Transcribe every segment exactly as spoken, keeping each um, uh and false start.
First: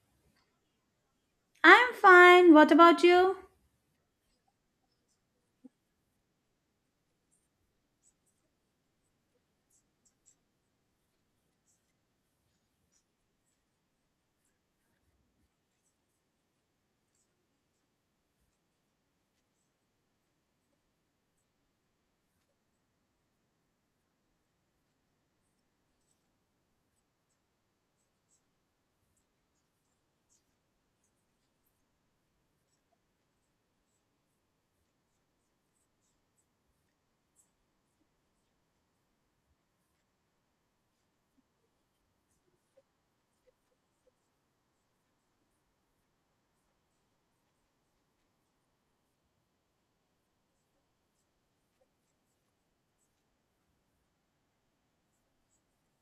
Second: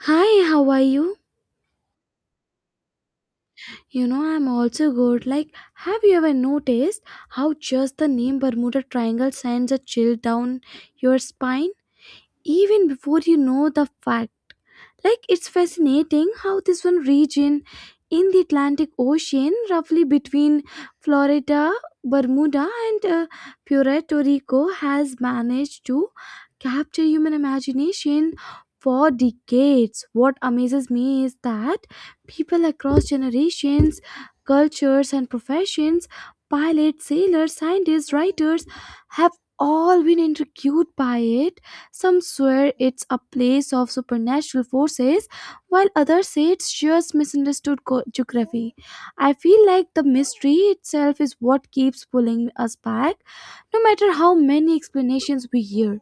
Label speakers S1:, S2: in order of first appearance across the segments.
S1: Hi, how are you?
S2: I'm fine. What about you?
S1: You know, I'm also good. Like, have you ever noticed how just the name Bermuda Triangle sends a chill down your spine even before you know the fact? Like it's fascinating how this one region in the Atlantic Ocean, roughly between Florida, Bermuda, and uh, Puerto Rico, has managed to capture human imagination for decades. What amazes me is that people across generations, cultures, and professions: pilots, sailors, scientists, writers have all been intrigued by it. Some swear it's a place of supernatural forces, while others say it's just misunderstood co- geography. I feel like the mystery itself is what keeps pulling us back, no matter how many explanations we hear.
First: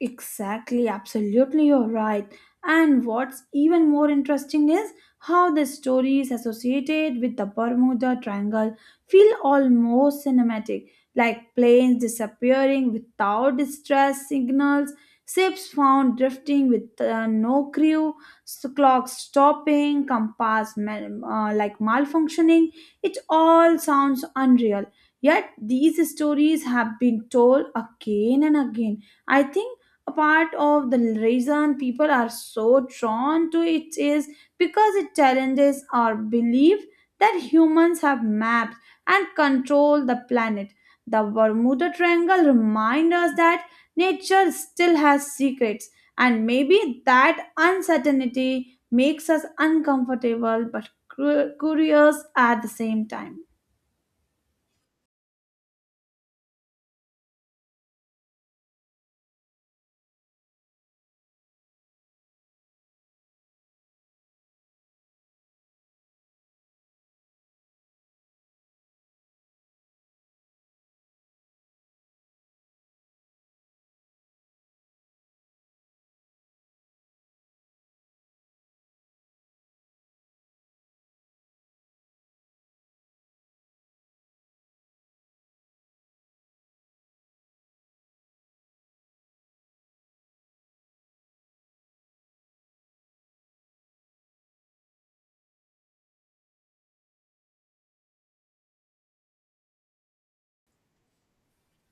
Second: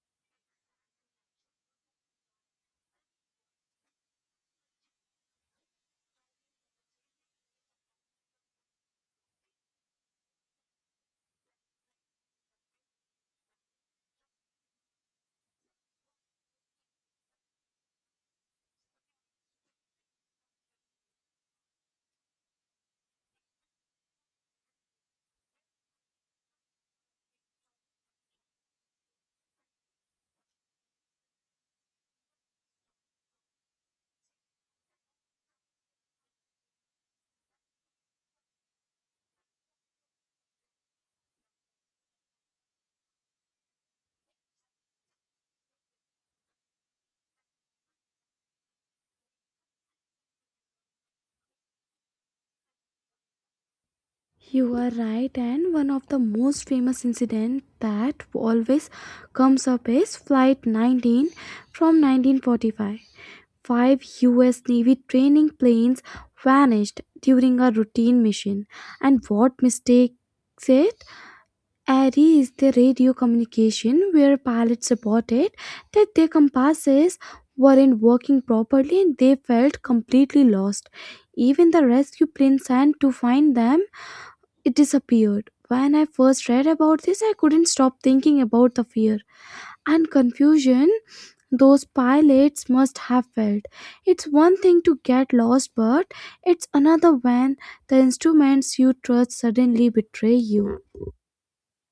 S2: Exactly, absolutely, you're right. And what's even more interesting is how the stories associated with the Bermuda Triangle feel almost cinematic, like planes disappearing without distress signals, ships found drifting with uh, no crew, s- clocks stopping, compass mal- uh, like malfunctioning. It all sounds unreal. Yet these stories have been told again and again. I think a part of the reason people are so drawn to it is because it challenges our belief that humans have mapped and control the planet. The Bermuda Triangle reminds us that nature still has secrets, and maybe that uncertainty makes us uncomfortable but cur- curious at the same time.
S1: You are right, and one of the most famous incidents that always comes up is Flight nineteen from nineteen forty-five. Five U S Navy training planes vanished during a routine mission. And what mistakes it? A R I is the radio communication where pilots reported that their compasses weren't working properly and they felt completely lost. Even the rescue plane sent to find them, it disappeared. When I first read about this, I couldn't stop thinking about the fear and confusion those pilots must have felt. It's one thing to get lost, but it's another when the instruments you trust suddenly betray you.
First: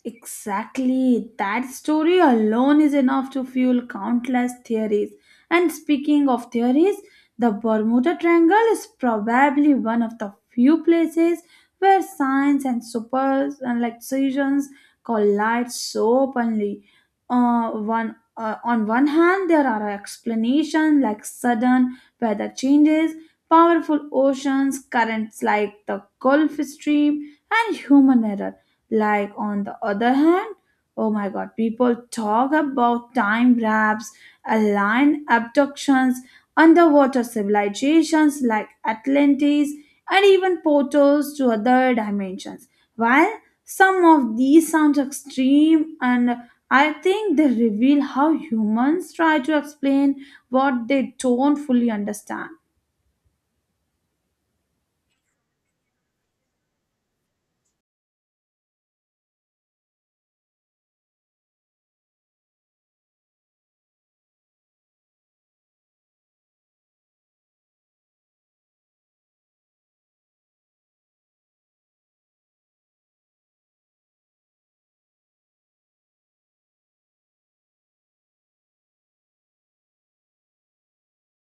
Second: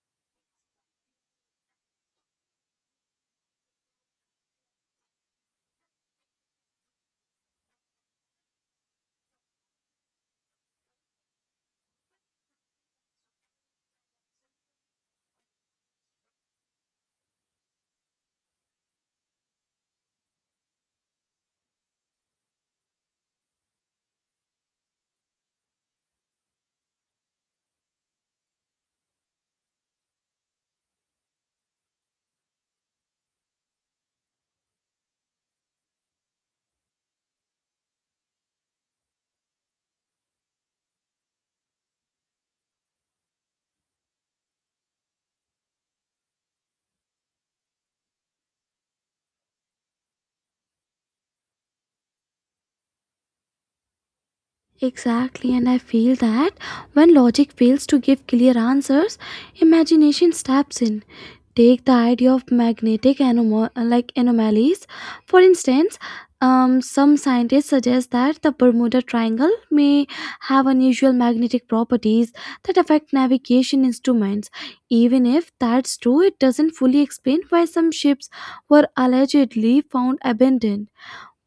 S2: Exactly. That story alone is enough to fuel countless theories. And speaking of theories, the Bermuda Triangle is probably one of the few places where science and super and like science collide so openly. Uh, one uh, on one hand, there are explanations like sudden weather changes, powerful oceans, currents like the Gulf Stream, and human error like, on the other hand, oh my god, people talk about time wraps, alien abductions, underwater civilizations like Atlantis, and even portals to other dimensions. While some of these sound extreme, and I think they reveal how humans try to explain what they don't fully understand.
S1: Exactly, and I feel that when logic fails to give clear answers, imagination steps in. Take the idea of magnetic anomo- like anomalies, for instance. Um, some scientists suggest that the Bermuda Triangle may have unusual magnetic properties that affect navigation instruments. Even if that's true, it doesn't fully explain why some ships were allegedly found abandoned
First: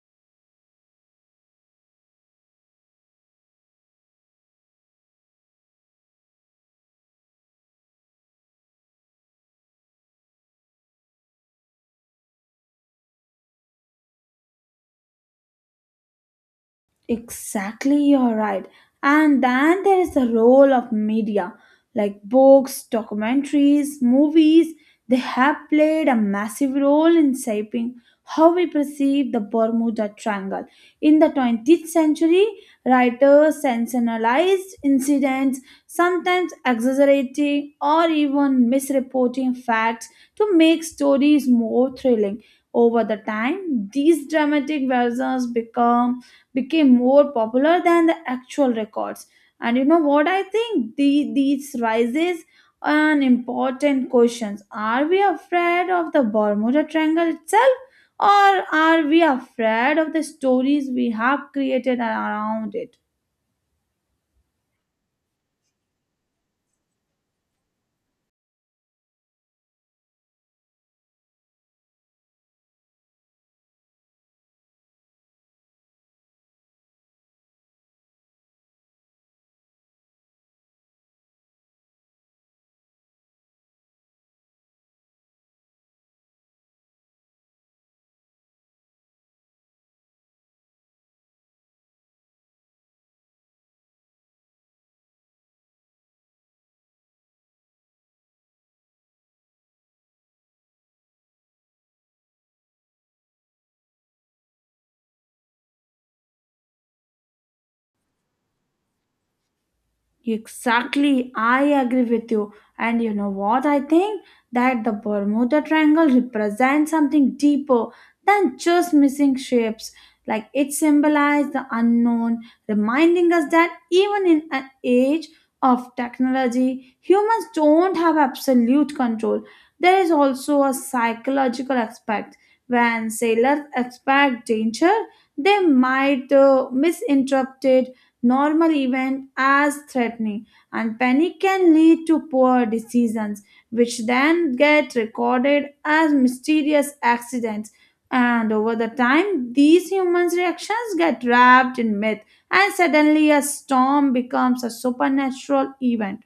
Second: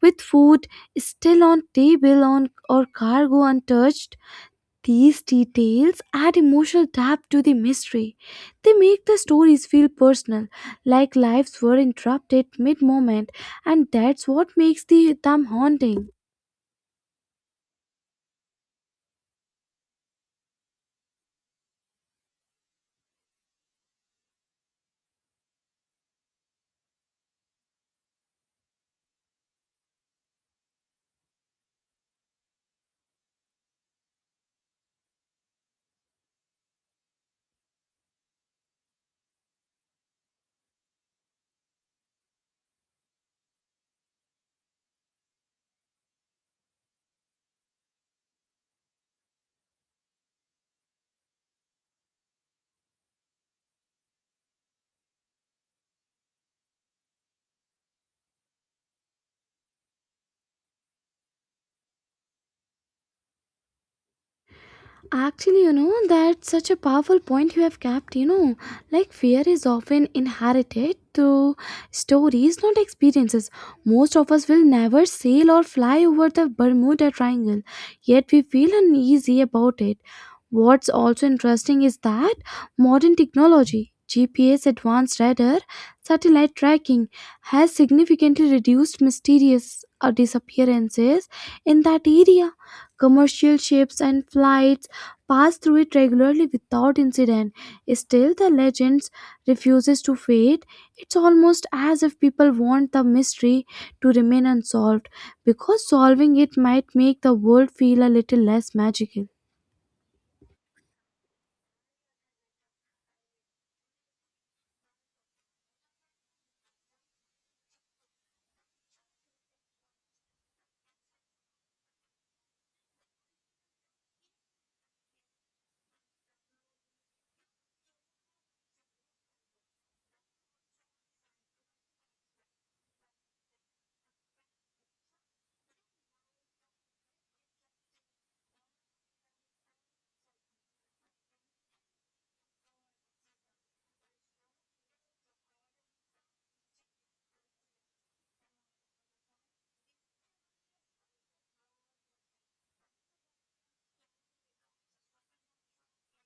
S1: with food still on table on or cargo untouched. These details add emotional depth to the mystery. They make the stories feel personal, like lives were interrupted mid moment, and that's what makes the, them haunting.
S2: Exactly, you're right. And then there is the role of media, like books, documentaries, movies. They have played a massive role in shaping how we perceive the Bermuda Triangle. In the twentieth century, writers sensationalized incidents, sometimes exaggerating or even misreporting facts to make stories more thrilling. Over the time, these dramatic versions become became more popular than the actual records. And you know what I think? The, these rises an important questions. Are we afraid of the Bermuda Triangle itself? Or are we afraid of the stories we have created around it?
S1: Actually, you know, that's such a powerful point you have kept, you know. Like, fear is often inherited through stories, not experiences. Most of us will never sail or fly over the Bermuda Triangle, yet we feel uneasy about it. What's also interesting is that modern technology, G P S, advanced radar, satellite tracking, has significantly reduced mysterious uh, disappearances in that area. Commercial ships and flights pass through it regularly without incident. Still, the legend refuses to fade. It's almost as if people want the mystery to remain unsolved because solving it might make the world feel a little less magical.
S2: Exactly, I agree with you. And you know what? I think that the Bermuda Triangle represents something deeper than just missing ships. Like it symbolizes the unknown, reminding us that even in an age of technology, humans don't have absolute control. There is also a psychological aspect. When sailors expect danger, they might uh, misinterpret normal event as threatening, and panic can lead to poor decisions, which then get recorded as mysterious accidents. And over the time, these humans' reactions get wrapped in myth, and suddenly a storm becomes a supernatural event.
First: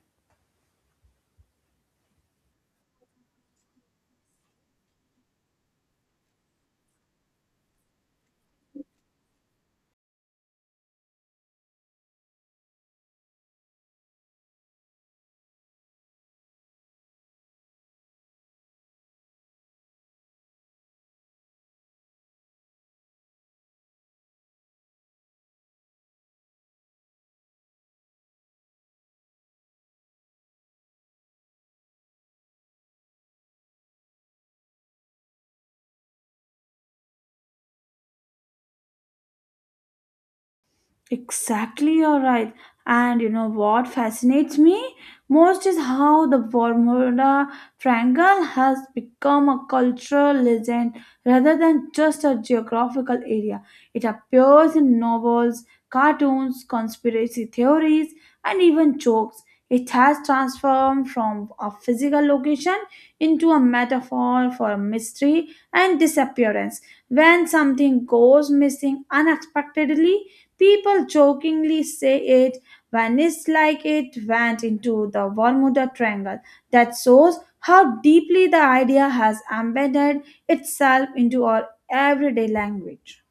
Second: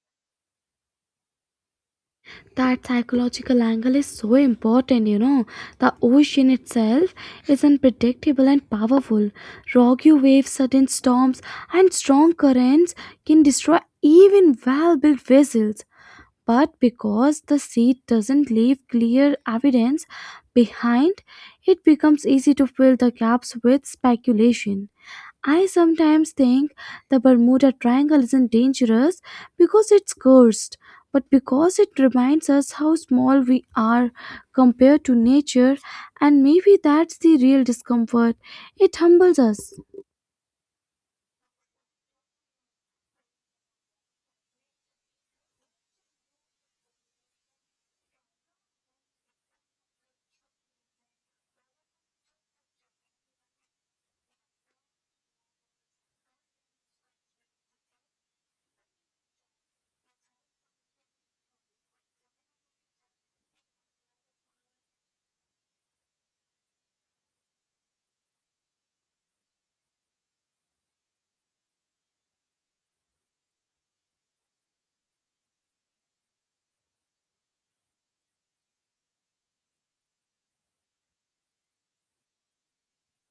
S1: That psychological angle is so important, you know. The ocean itself is unpredictable and powerful. Rocky waves, sudden storms, and strong currents can destroy even well built vessels. But because the seed doesn't leave clear evidence behind, it becomes easy to fill the gaps with speculation. I sometimes think the Bermuda Triangle isn't dangerous because it's cursed, but because it reminds us how small we are compared to nature, and maybe that's the real discomfort. It humbles us.
S2: Exactly, you're right. And you know what fascinates me most is how the Bermuda Triangle has become a cultural legend rather than just a geographical area. It appears in novels, cartoons, conspiracy theories, and even jokes. It has transformed from a physical location into a metaphor for mystery and disappearance. When something goes missing unexpectedly, people jokingly say it when like it went into the Bermuda Triangle. That shows how deeply the idea has embedded itself into our everyday language.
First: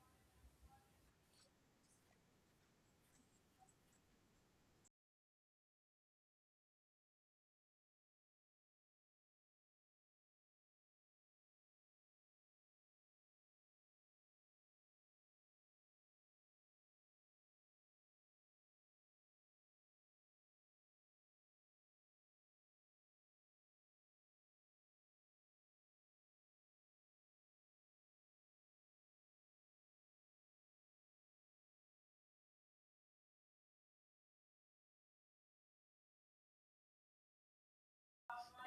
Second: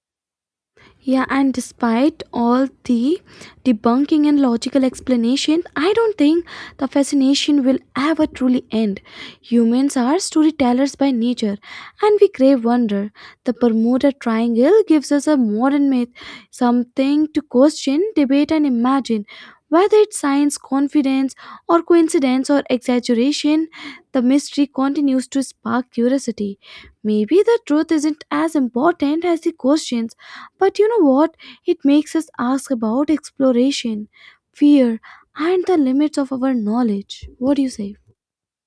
S1: Yeah, and despite all the debunking and logical explanation, I don't think the fascination will ever truly end. Humans are storytellers by nature, and we crave wonder. The Bermuda Triangle gives us a modern myth, something to question, debate, and imagine. Whether it's science, confidence, or coincidence or exaggeration, the mystery continues to spark curiosity. Maybe the truth isn't as important as the questions, but you know what? It makes us ask about exploration, fear, and the limits of our knowledge. What do you say?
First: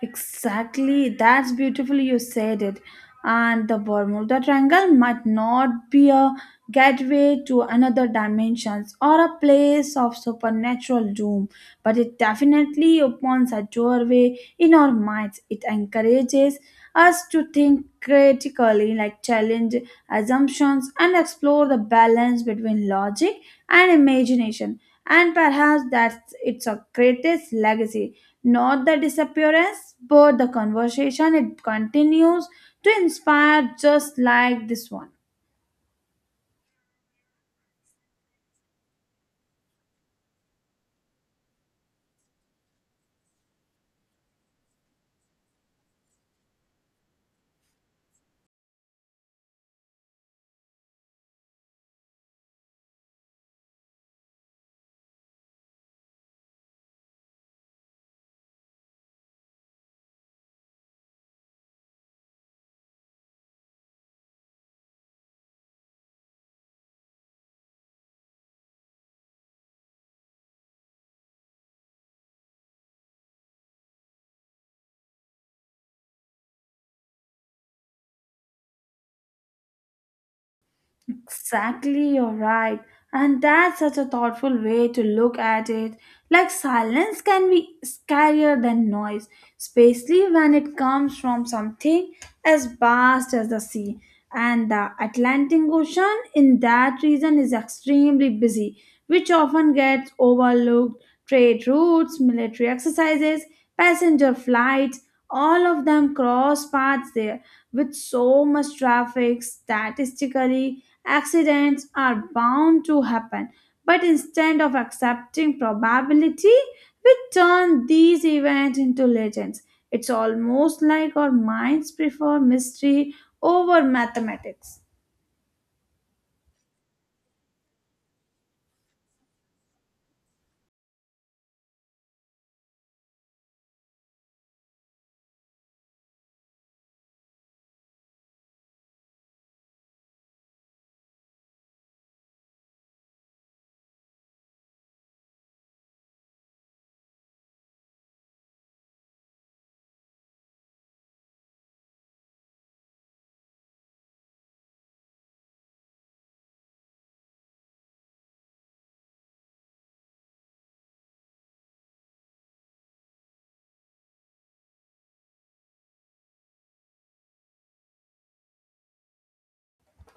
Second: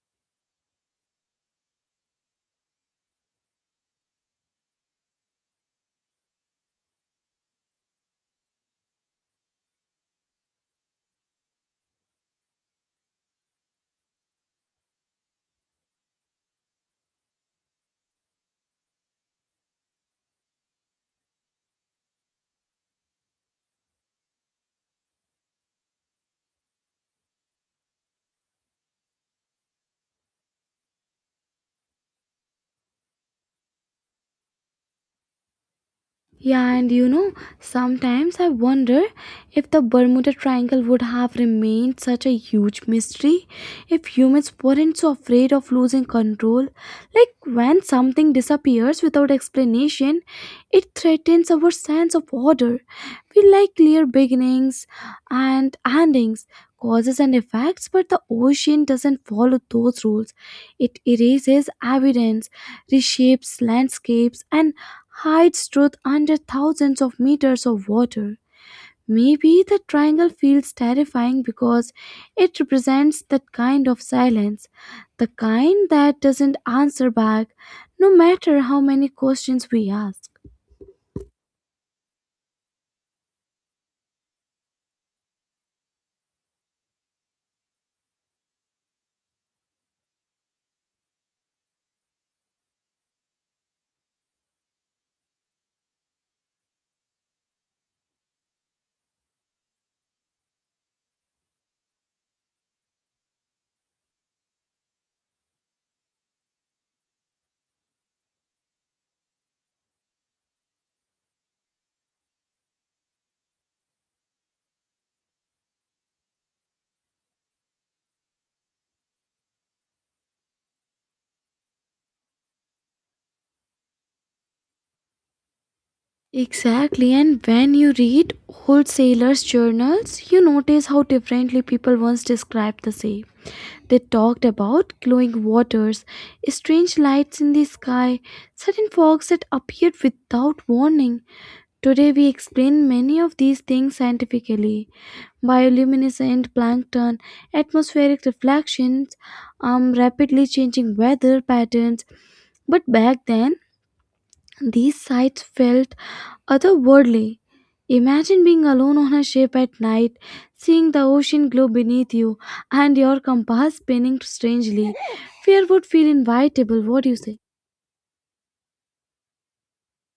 S2: Exactly, that's beautifully you said it. And the Bermuda Triangle might not be a gateway to another dimensions or a place of supernatural doom, but it definitely opens a doorway in our minds. It encourages us to think critically, like challenge assumptions and explore the balance between logic and imagination. And perhaps that's its a greatest legacy, not the disappearance, but the conversation it continues to inspire just like this one.
S1: Yeah, and you know, sometimes I wonder if the Bermuda Triangle would have remained such a huge mystery if humans weren't so afraid of losing control. Like when something disappears without explanation, it threatens our sense of order. We like clear beginnings and endings, causes and effects, but the ocean doesn't follow those rules. It erases evidence, reshapes landscapes, and hides truth under thousands of meters of water. Maybe the triangle feels terrifying because it represents that kind of silence, the kind that doesn't answer back, no matter how many questions we ask.
S2: Exactly, you're right. And that's such a thoughtful way to look at it. Like silence can be scarier than noise, especially when it comes from something as vast as the sea. And the Atlantic Ocean in that region is extremely busy, which often gets overlooked. Trade routes, military exercises, passenger flights, all of them cross paths there with so much traffic, statistically, accidents are bound to happen. But instead of accepting probability, we turn these events into legends. It's almost like our minds prefer mystery over mathematics.
S1: Exactly, and when you read old sailors' journals, you notice how differently people once described the sea. They talked about glowing waters, strange lights in the sky, sudden fogs that appeared without warning. Today, we explain many of these things scientifically: bioluminescent plankton, atmospheric reflections, um, rapidly changing weather patterns. But back then, these sights felt otherworldly. Imagine being alone on a ship at night, seeing the ocean glow beneath you, and your compass spinning strangely. Fear would feel inevitable. What do you say?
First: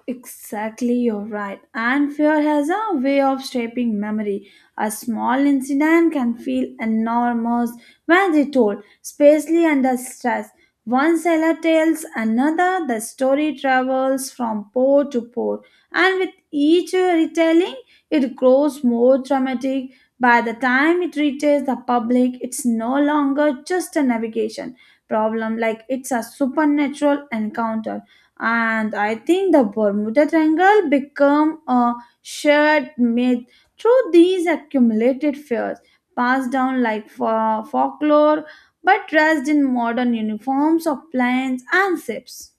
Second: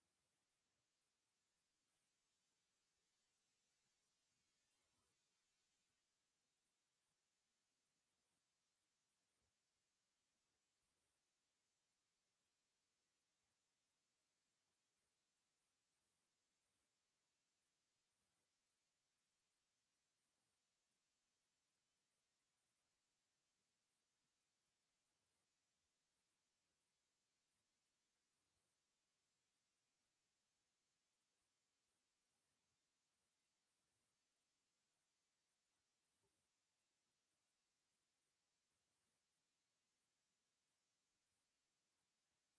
S2: Exactly, you're right. And fear has a way of shaping memory. A small incident can feel enormous when retold, especially under stress. One seller tells another, the story travels from pore to pore, and with each retelling, it grows more dramatic. By the time it reaches the public, it's no longer just a navigation problem, like it's a supernatural encounter and I think the Bermuda Triangle become a shared myth through these accumulated fears, passed down like fo- folklore, but dressed in modern uniforms of planes and ships.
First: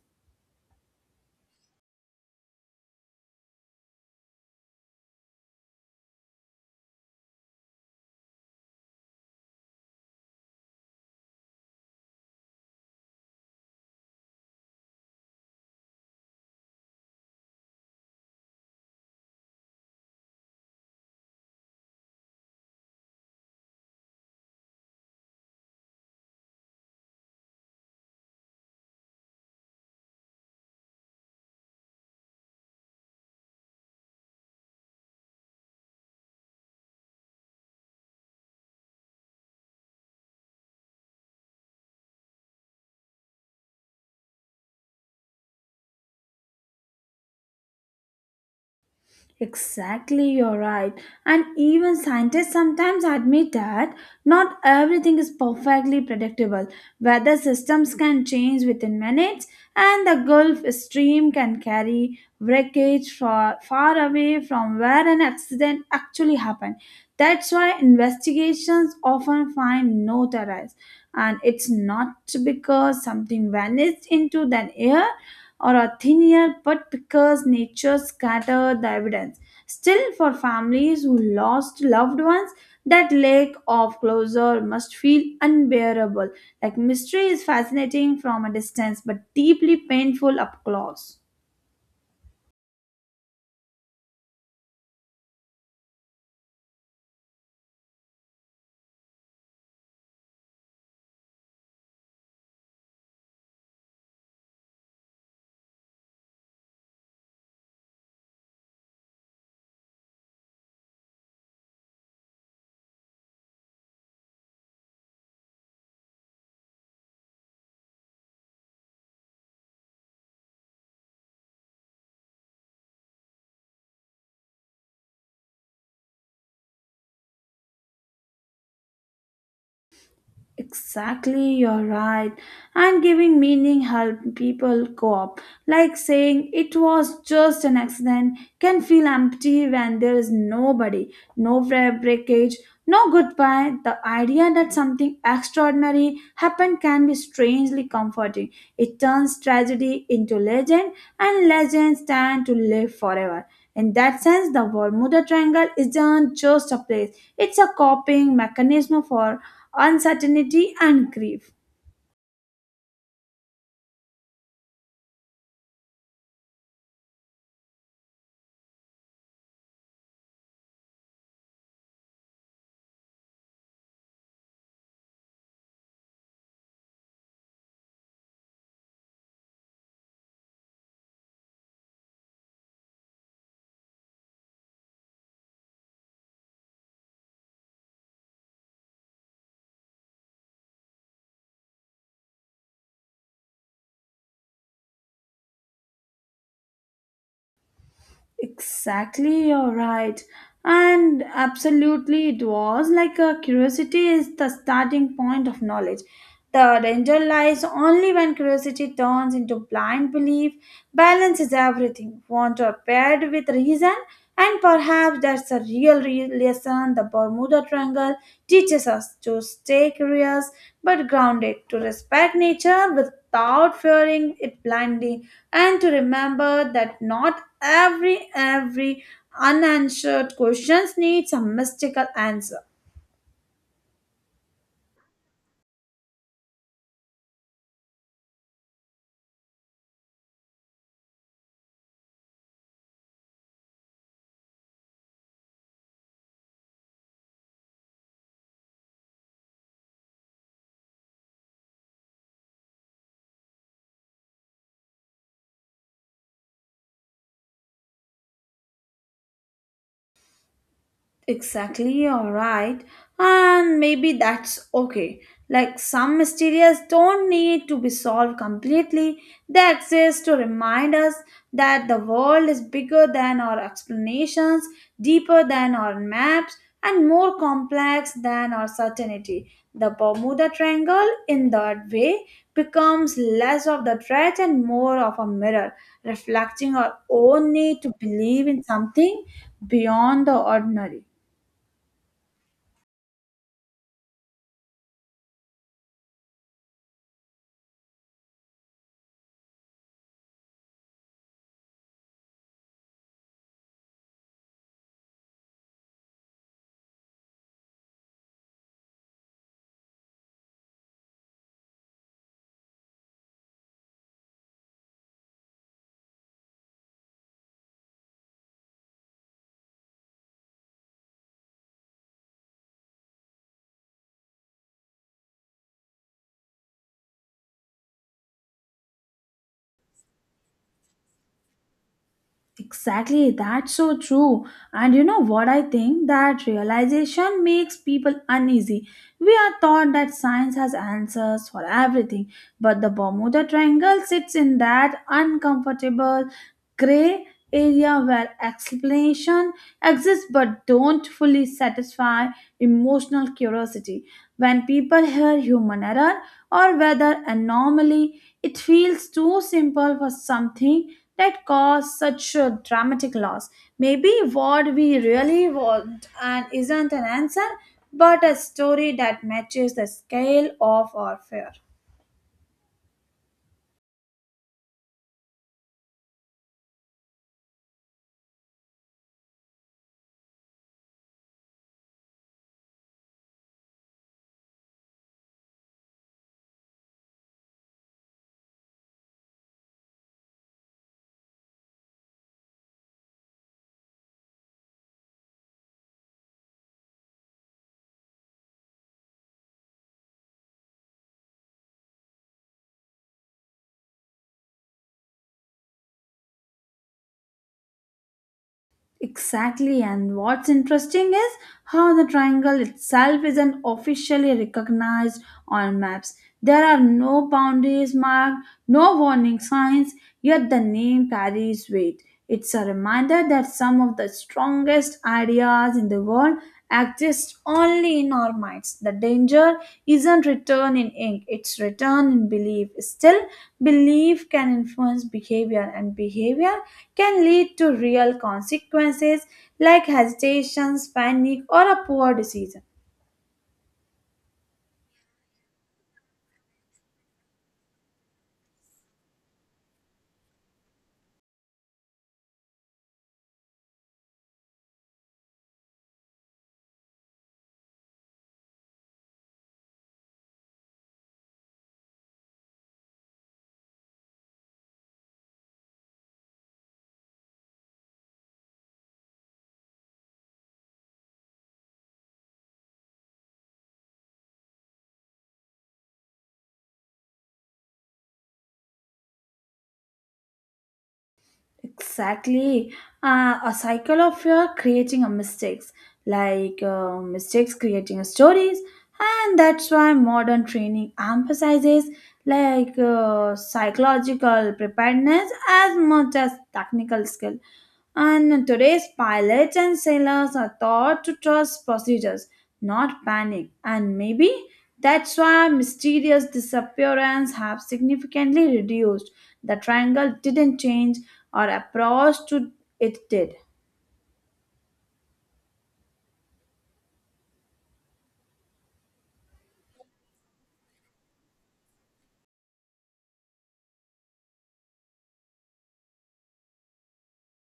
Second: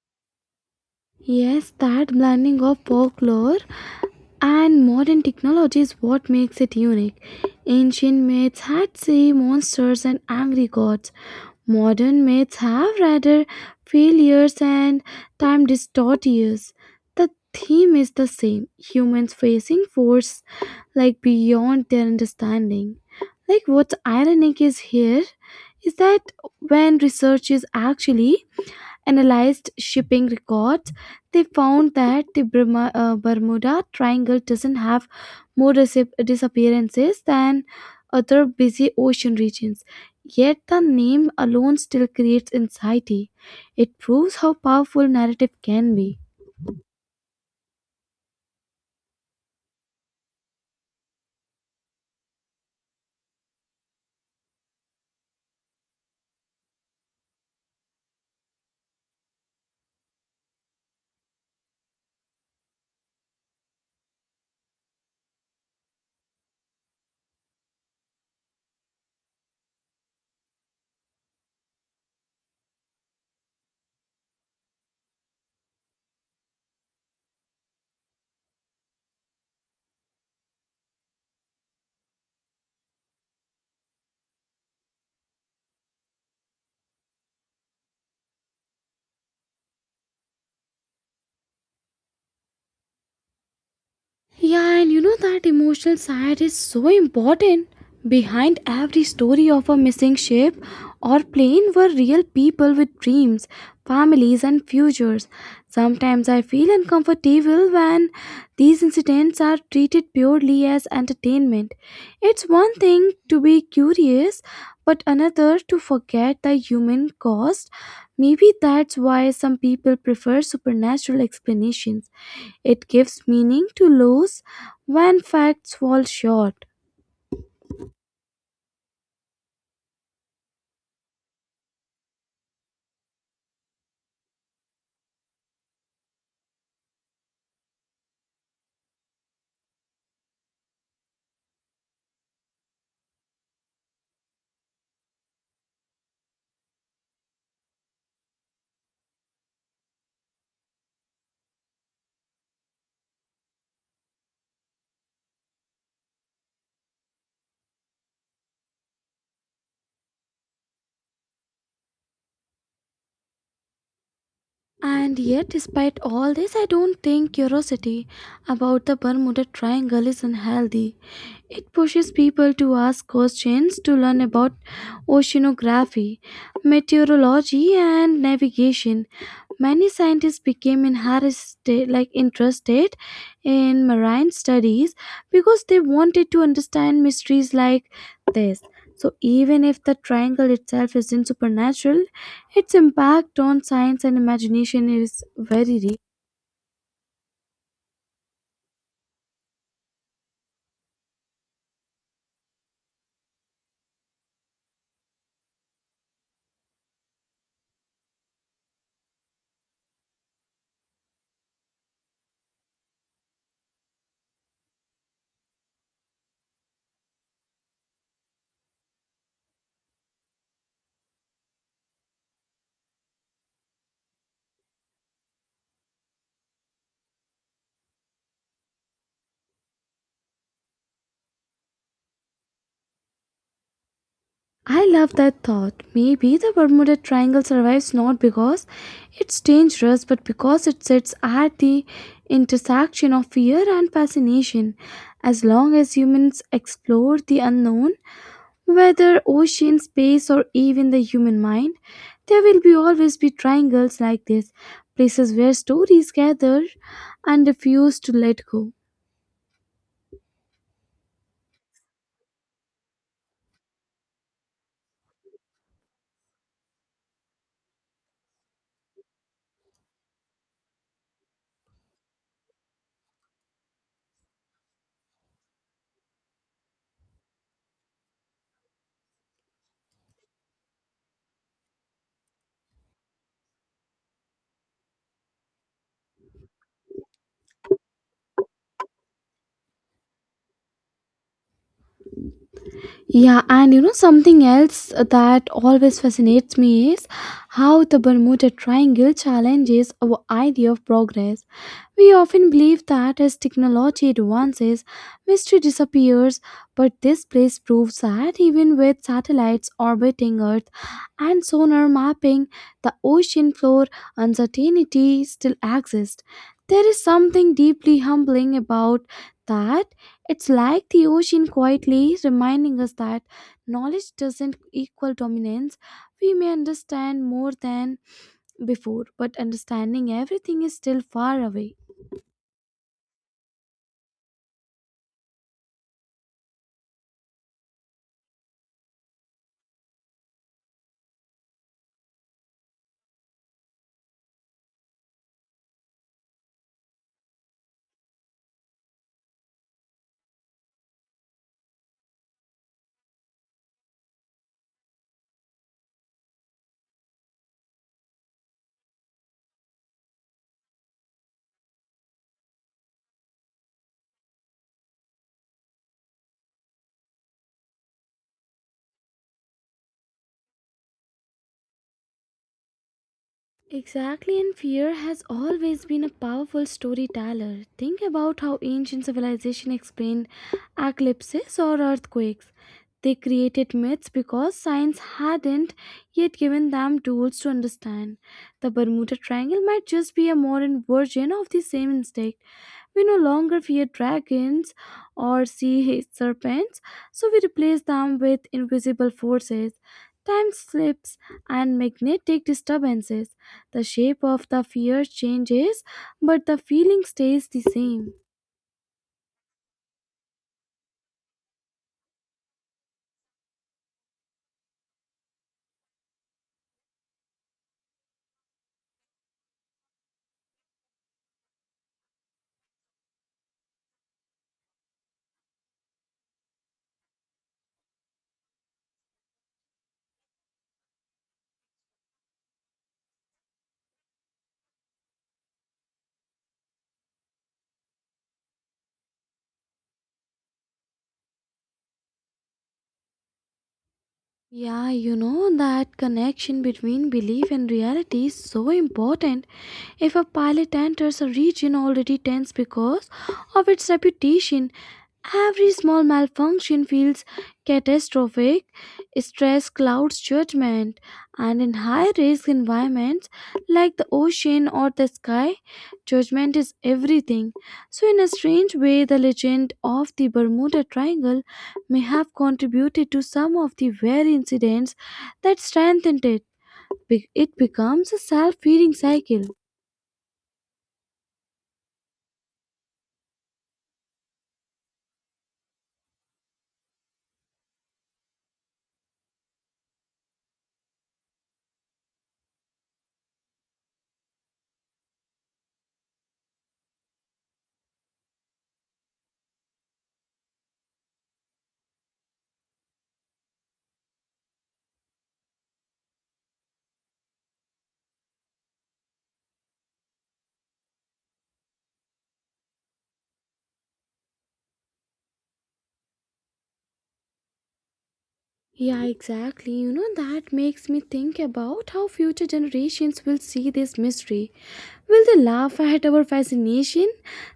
S1: Yes, that blending of folklore and modern technology is what makes it unique. Ancient myths had sea monsters and angry gods. Modern myths have rather failures and time dystopias. The theme is the same: humans facing force like beyond their understanding. Like what's ironic is here is that when research is actually analyzed shipping records, they found that the Burma, uh, Bermuda Triangle doesn't have more disap- disappearances than other busy ocean regions. Yet the name alone still creates anxiety. It proves how powerful narrative can be.
S2: Exactly, you're right. And even scientists sometimes admit that not everything is perfectly predictable. Weather systems can change within minutes, and the Gulf Stream can carry wreckage far, far away from where an accident actually happened. That's why investigations often find no terrorists. And it's not because something vanished into thin air or a thin year, but because nature scattered the evidence. Still, for families who lost loved ones, that lack of closure must feel unbearable. Like mystery is fascinating from a distance, but deeply painful up close.
S1: Yeah, and you know that emotional side is so important. Behind every story of a missing ship or plane were real people with dreams, families, and futures. Sometimes I feel uncomfortable when these incidents are treated purely as entertainment. It's one thing to be curious, but another to forget the human cost. Maybe that's why some people prefer supernatural explanations: it gives meaning to lose when facts fall short.
S2: Exactly, you're right. And giving meaning help people cope. Like saying it was just an accident can feel empty when there is nobody, no bra- breakage, no goodbye. The idea that something extraordinary happened can be strangely comforting. It turns tragedy into legend, and legends tend to live forever. In that sense, the Bermuda Triangle isn't just a place, it's a coping mechanism for uncertainty and grief.
S1: And yet, despite all this, I don't think curiosity about the Bermuda Triangle is unhealthy. It pushes people to ask questions, to learn about oceanography, meteorology, and navigation. Many scientists became in like interested in marine studies because they wanted to understand mysteries like this. So even if the triangle itself isn't supernatural, its impact on science and imagination is very real.
S2: Exactly, you're right, and absolutely it was like a curiosity is the starting point of knowledge. The danger lies only when curiosity turns into blind belief. Balance is everything want are paired with reason, and perhaps that's a real re- lesson the Bermuda Triangle teaches us to stay curious but grounded, to respect nature without fearing it blindly, and to remember that not every every unanswered questions needs a mystical answer.
S1: I love that thought. Maybe the Bermuda Triangle survives not because it's dangerous, but because it sits at the intersection of fear and fascination. As long as humans explore the unknown, whether ocean, space, or even the human mind, there will be always be triangles like this, places where stories gather and refuse to let go.
S2: Exactly, all right, and maybe that's okay. Like some mysteries don't need to be solved completely, they exist to remind us that the world is bigger than our explanations, deeper than our maps, and more complex than our certainty. The Bermuda Triangle, in that way, becomes less of the threat and more of a mirror, reflecting our own need to believe in something beyond the ordinary.
S1: Yeah, and you know something else that always fascinates me is how the Bermuda Triangle challenges our idea of progress. We often believe that as technology advances, mystery disappears, but this place proves that even with satellites orbiting Earth, and sonar mapping the ocean floor, uncertainty still exists. There is something deeply humbling about that. It's like the ocean quietly reminding us that knowledge doesn't equal dominance. We may understand more than before, but understanding everything is still far away.
S2: Exactly, that's so true. And you know what I think? That realization makes people uneasy. We are taught that science has answers for everything, but the Bermuda Triangle sits in that uncomfortable, gray area where explanation exists but don't fully satisfy emotional curiosity. When people hear human error or weather anomaly, it feels too simple for something that caused such a dramatic loss. Maybe what we really want and isn't an answer, but a story that matches the scale of our fear.
S1: Exactly, and fear has always been a powerful storyteller. Think about how ancient civilization explained eclipses or earthquakes. They created myths because science hadn't yet given them tools to understand. The Bermuda Triangle might just be a modern version of the same instinct. We no longer fear dragons or sea serpents, so we replace them with invisible forces, time slips, and magnetic disturbances. The shape of the fear changes, but the feeling stays the same.
S2: Exactly, and what's interesting is how the triangle itself isn't officially recognized on maps. There are no boundaries marked, no warning signs, yet the name carries weight. It's a reminder that some of the strongest ideas in the world exist only in our minds. The danger isn't written in ink, it's written in belief. Still, belief can influence behavior, and behavior can lead to real consequences like hesitations, panic, or a poor decision.
S1: Yeah, you know that connection between belief and reality is so important. If a pilot enters a region already tense because of its reputation, every small malfunction feels catastrophic. Stress clouds judgment, and in high risk environments like the ocean or the sky, judgment is everything. So, in a strange way, the legend of the Bermuda Triangle may have contributed to some of the very incidents that strengthened it. Be- It becomes a self feeding cycle.
S2: Exactly. Uh, a cycle of fear creating a mistakes, like uh, mistakes creating stories, and that's why modern training emphasizes like uh, psychological preparedness as much as technical skill. And today's pilots and sailors are taught to trust procedures, not panic. And maybe that's why mysterious disappearance have significantly reduced. The triangle didn't change, or approach to it did.
S1: Yeah, exactly. You know, that makes me think about how future generations will see this mystery. Will they laugh at our fascination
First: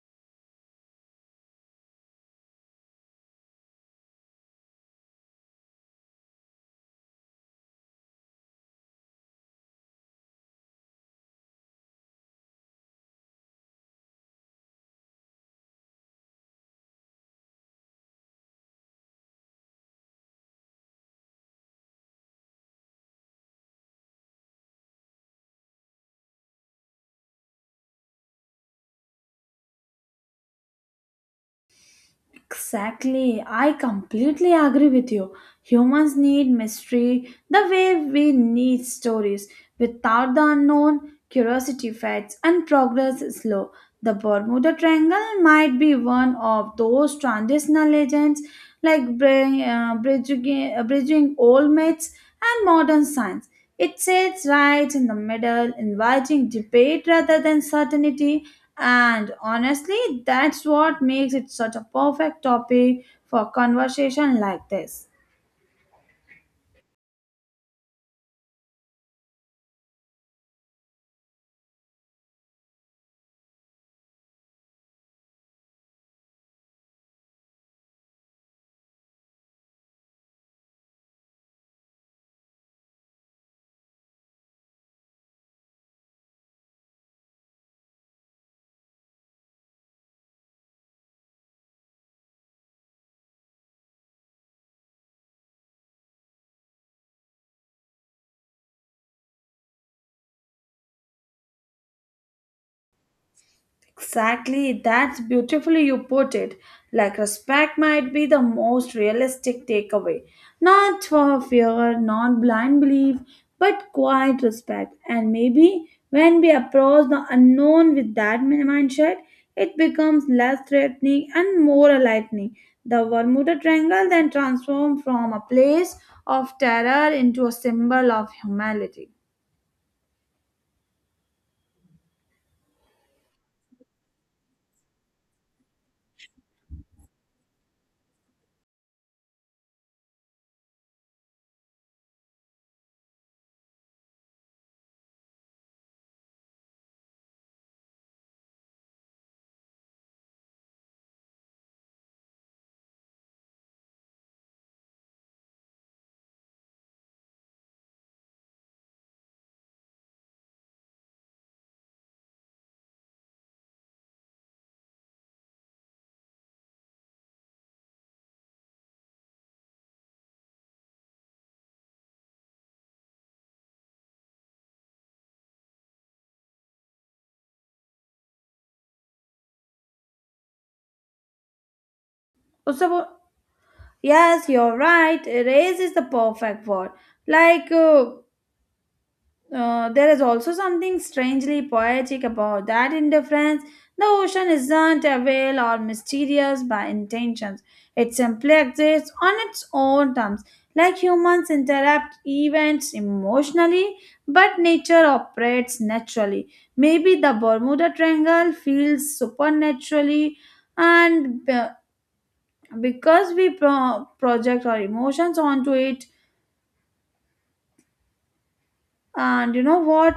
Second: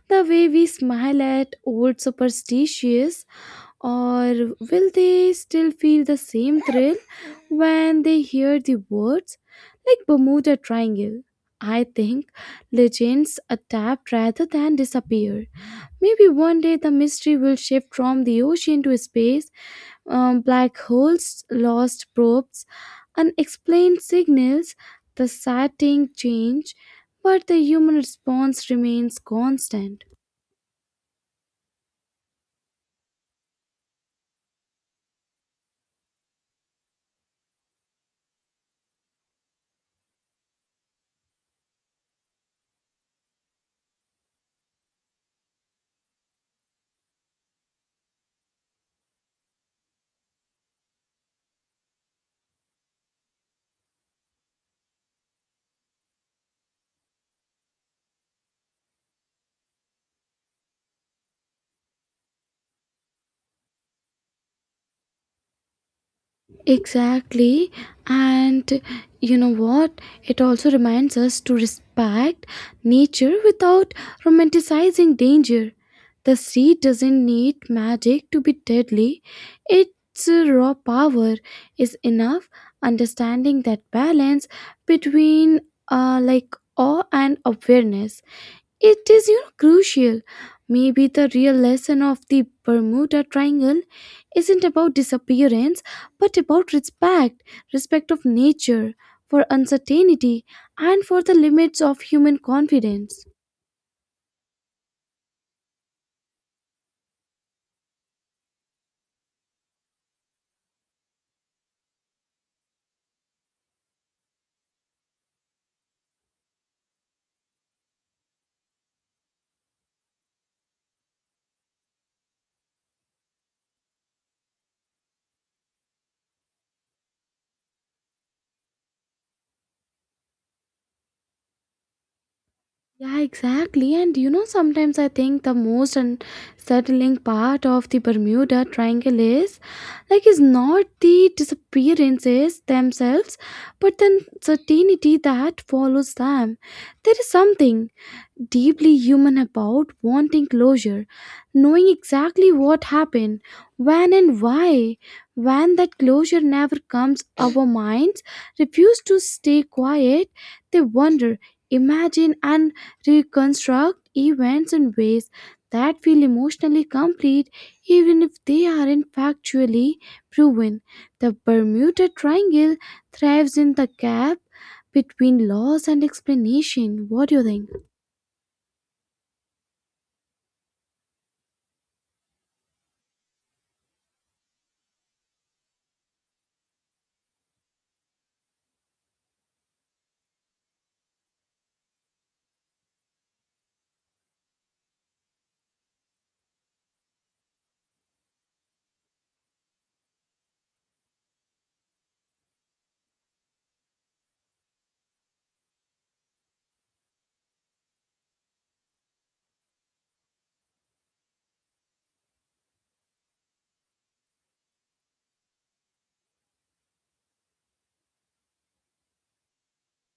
S1: the way we smile at old superstitions? Or will they still feel the same thrill when they hear the words like Bermuda Triangle? I think legends adapt rather than disappear. Maybe one day the mystery will shift from the ocean to space: um, black holes, lost probes, unexplained signals, the setting change, but the human response remains constant.
S2: Exactly. I completely agree with you. Humans need mystery the way we need stories. Without the unknown, curiosity fades and progress is slow. The Bermuda Triangle might be one of those transitional legends like bri- uh, bridging, uh, bridging old myths and modern science. It sits right in the middle, inviting debate rather than certainty, and honestly, that's what makes it such a perfect topic for conversation like this.
S1: Exactly. And you know what? It also reminds us to respect nature without romanticizing danger. The sea doesn't need magic to be deadly, its uh, raw power is enough. Understanding that balance between uh, like awe and awareness, it is, you know, crucial. Maybe the real lesson of the Bermuda Triangle isn't about disappearance, but about respect respect of nature, for uncertainty, and for the limits of human confidence.
S2: Exactly, that's beautifully you put it. Like respect might be the most realistic takeaway. Not for fear, not blind belief, but quiet respect. And maybe when we approach the unknown with that mindset, it becomes less threatening and more enlightening. The Bermuda Triangle then transforms from a place of terror into a symbol of humanity.
S1: Yeah, exactly. And you know, sometimes I think the most unsettling part of the Bermuda Triangle is, like, is not the disappearances themselves, but the certainty that follows them. There is something deeply human about wanting closure, knowing exactly what happened, when and why. When that closure never comes, our minds refuse to stay quiet. They wonder, imagine, and reconstruct events in ways that feel emotionally complete, even if they aren't factually proven. The Bermuda Triangle thrives in the gap between laws and explanation. What do you think?
S2: Also, yes, you're right. Erase is the perfect word. Like, uh, uh, there is also something strangely poetic about that indifference. The ocean isn't a veil or mysterious by intentions. It simply exists on its own terms. Like humans interrupt events emotionally, but nature operates naturally. Maybe the Bermuda Triangle feels supernaturally and uh, because we pro- project our emotions onto it. And you know what,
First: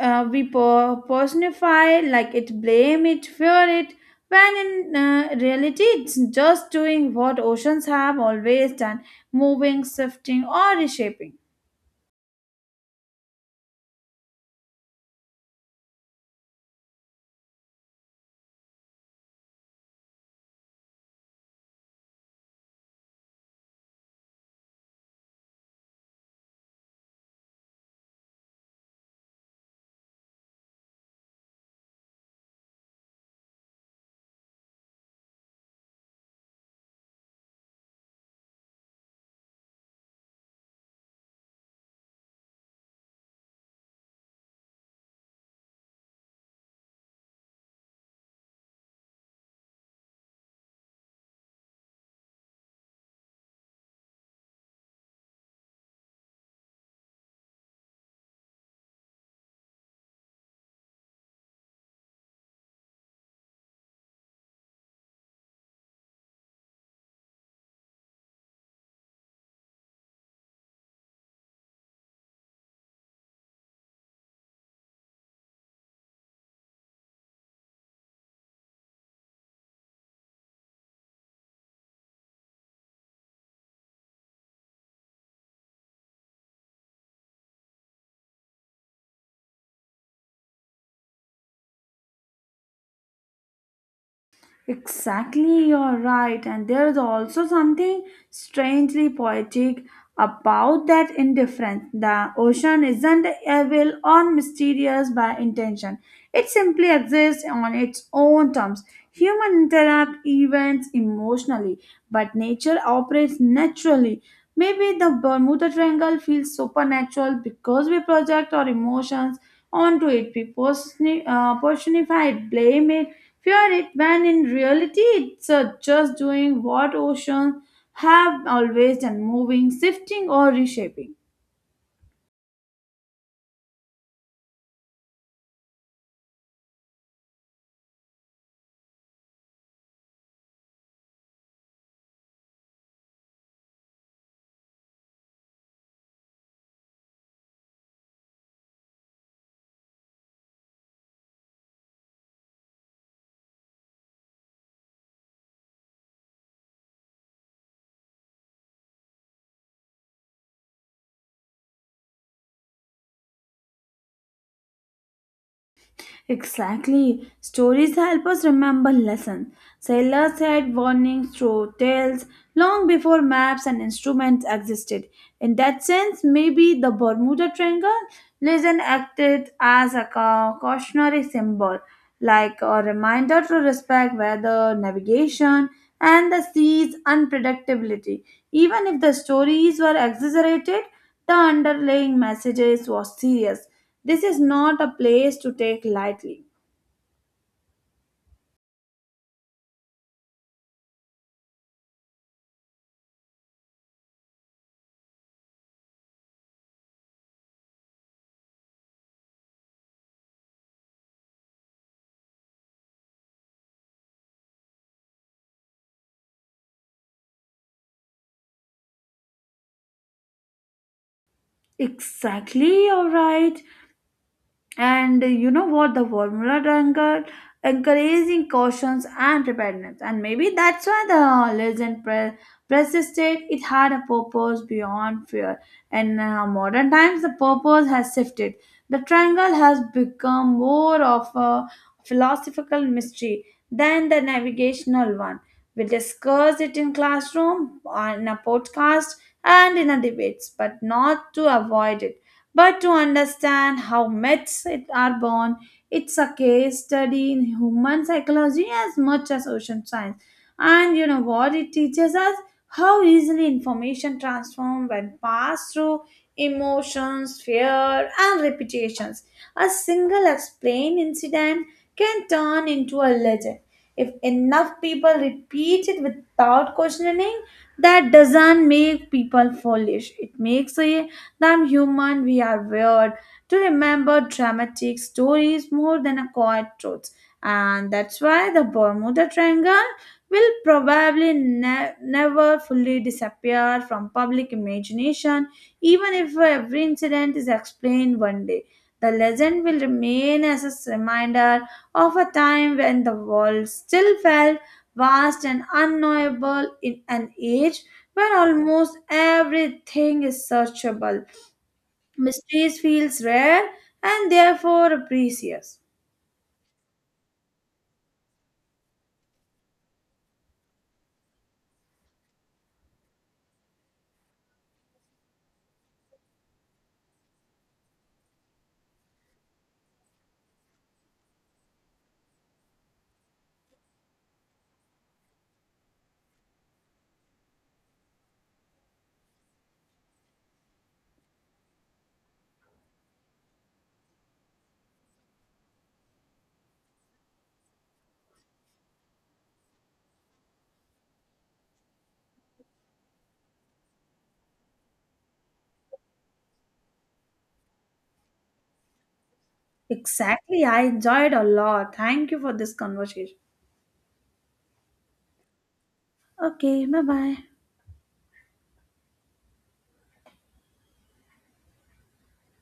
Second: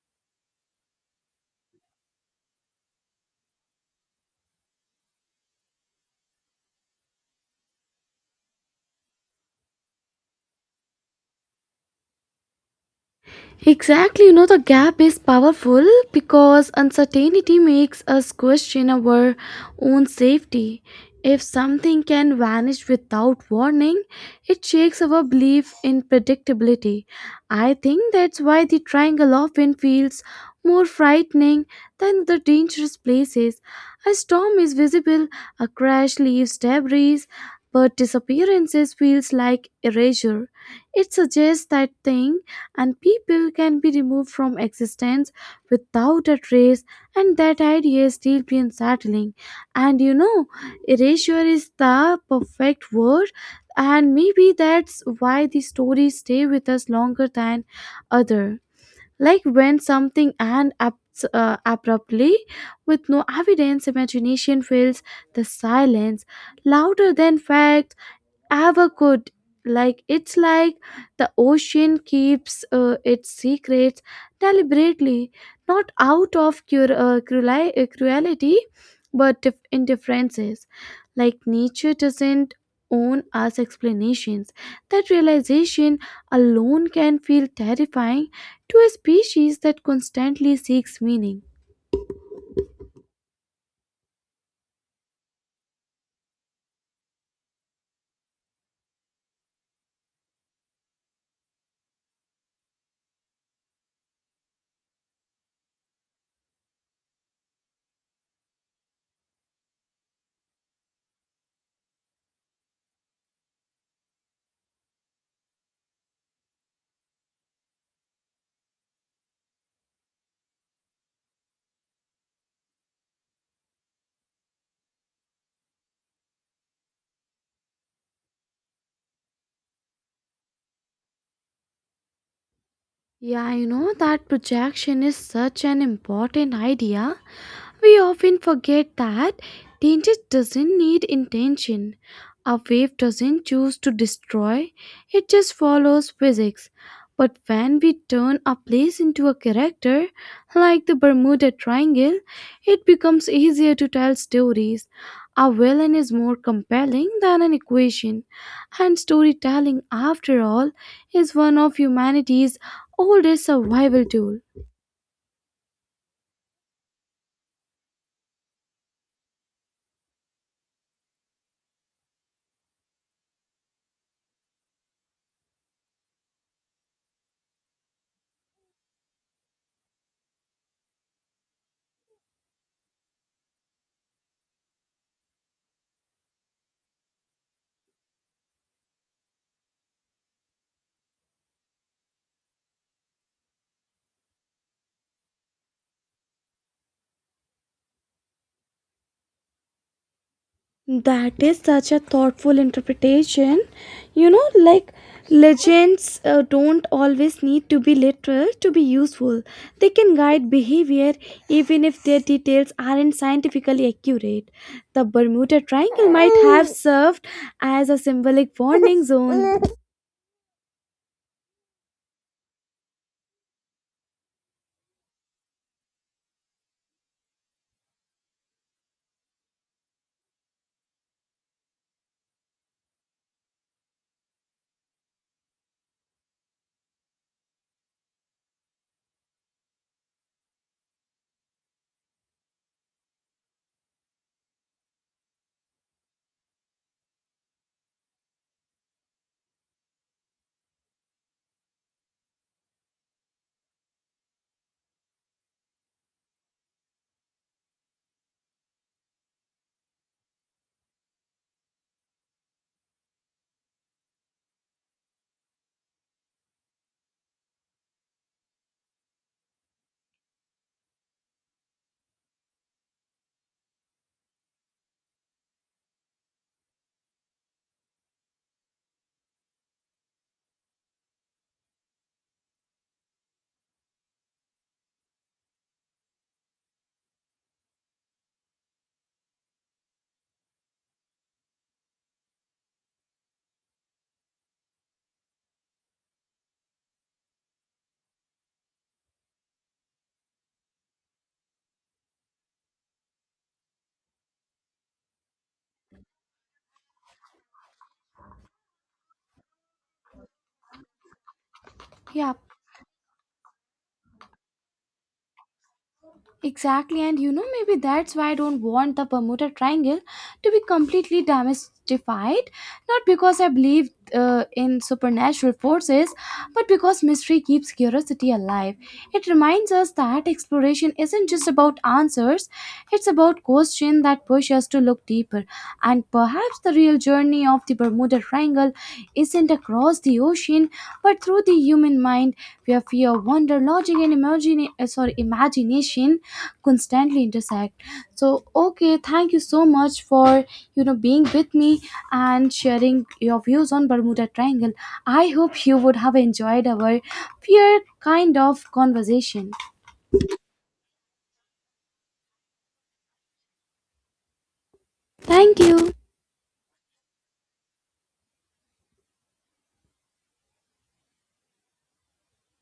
S2: uh, we per- personify like it, blame it, fear it when in uh, reality it's just doing what oceans have always done, moving, shifting, or reshaping.
S1: Exactly, you know, the gap is powerful because uncertainty makes us question our own safety. If something can vanish without warning, it shakes our belief in predictability. I think that's why the triangle often feels more frightening than the dangerous places. A storm is visible, a crash leaves debris, but disappearances feels like erasure. It suggests that things and people can be removed from existence without a trace, and that idea still be unsettling. And you know erasure is the perfect word. And maybe that's why these stories stay with us longer than other. Like when something ends ab- uh, abruptly, with no evidence imagination fills the silence louder than fact ever could. Like it's like the ocean keeps uh, its secrets deliberately, not out of cur- uh, cruli- uh, cruelty, but dif- indifferences. Like nature doesn't own us explanations. That realization alone can feel terrifying to a species that constantly seeks meaning.
S2: Exactly, you're right. And there is also something strangely poetic about that indifference. The ocean isn't evil or mysterious by intention, it simply exists on its own terms. Human interact events emotionally, but nature operates naturally. Maybe the Bermuda Triangle feels supernatural because we project our emotions onto it. We personi- uh, personify it, blame it, fear it when in reality it's uh, just doing what oceans have always done, moving, shifting, or reshaping.
S1: Yeah, you know that projection is such an important idea. We often forget that danger doesn't need intention. A wave doesn't choose to destroy, it just follows physics. But when we turn a place into a character, like the Bermuda Triangle, it becomes easier to tell stories. A villain is more compelling than an equation, and storytelling, after all, is one of humanity's oldest survival tools.
S2: Exactly. Stories help us remember lessons. Sailors had warnings through tales long before maps and instruments existed. In that sense, maybe the Bermuda Triangle legend acted as a ca- cautionary symbol, like a reminder to respect weather, navigation, and the sea's unpredictability. Even if the stories were exaggerated, the underlying messages was serious, this is not a place to take lightly.
S1: That is such a thoughtful interpretation. You know, like legends uh, don't always need to be literal to be useful. They can guide behavior even if their details aren't scientifically accurate. The Bermuda Triangle might have served as a symbolic warning zone.
S2: Exactly, you're right. And you know what, the formula anchor encouraging cautions and preparedness, and maybe that's why the legend pre- persisted. It had a purpose beyond fear, and uh, modern times the purpose has shifted. The triangle has become more of a philosophical mystery than the navigational one. We discuss it in classroom on a podcast and in a debates, but not to avoid it, but to understand how myths it- are born. It's a case study in human psychology as much as ocean science. And you know what? It teaches us how easily information transforms when passed through emotions, fear, and reputations. A single explained incident can turn into a legend. If enough people repeat it without questioning, that doesn't make people foolish. It makes a than human, we are wired to remember dramatic stories more than a quiet truths. And that's why the Bermuda Triangle will probably ne- never fully disappear from public imagination, even if every incident is explained one day. The legend will remain as a reminder of a time when the world still felt vast and unknowable in an age where almost everything is searchable.
S1: Yeah,
S2: Mysteries feels rare and therefore precious.
S1: exactly, and you know, maybe that's why I don't want the Bermuda Triangle to be completely demystified. Not because I believe uh, in supernatural forces, but because mystery keeps curiosity alive. It reminds us that exploration isn't just about answers, it's about questions that push us to look deeper. And perhaps the real journey of the Bermuda Triangle isn't across the ocean, but through the human mind, where fear, wonder, logic, and imagine, uh, sorry, imagination constantly intersect. So, okay, thank you so much for you know being with me and sharing your views on Bermuda Triangle. I hope you would have enjoyed our fear kind of conversation.
S2: Exactly, I enjoyed a lot. Thank you for this conversation.
S1: Thank you.
S2: Okay, bye bye.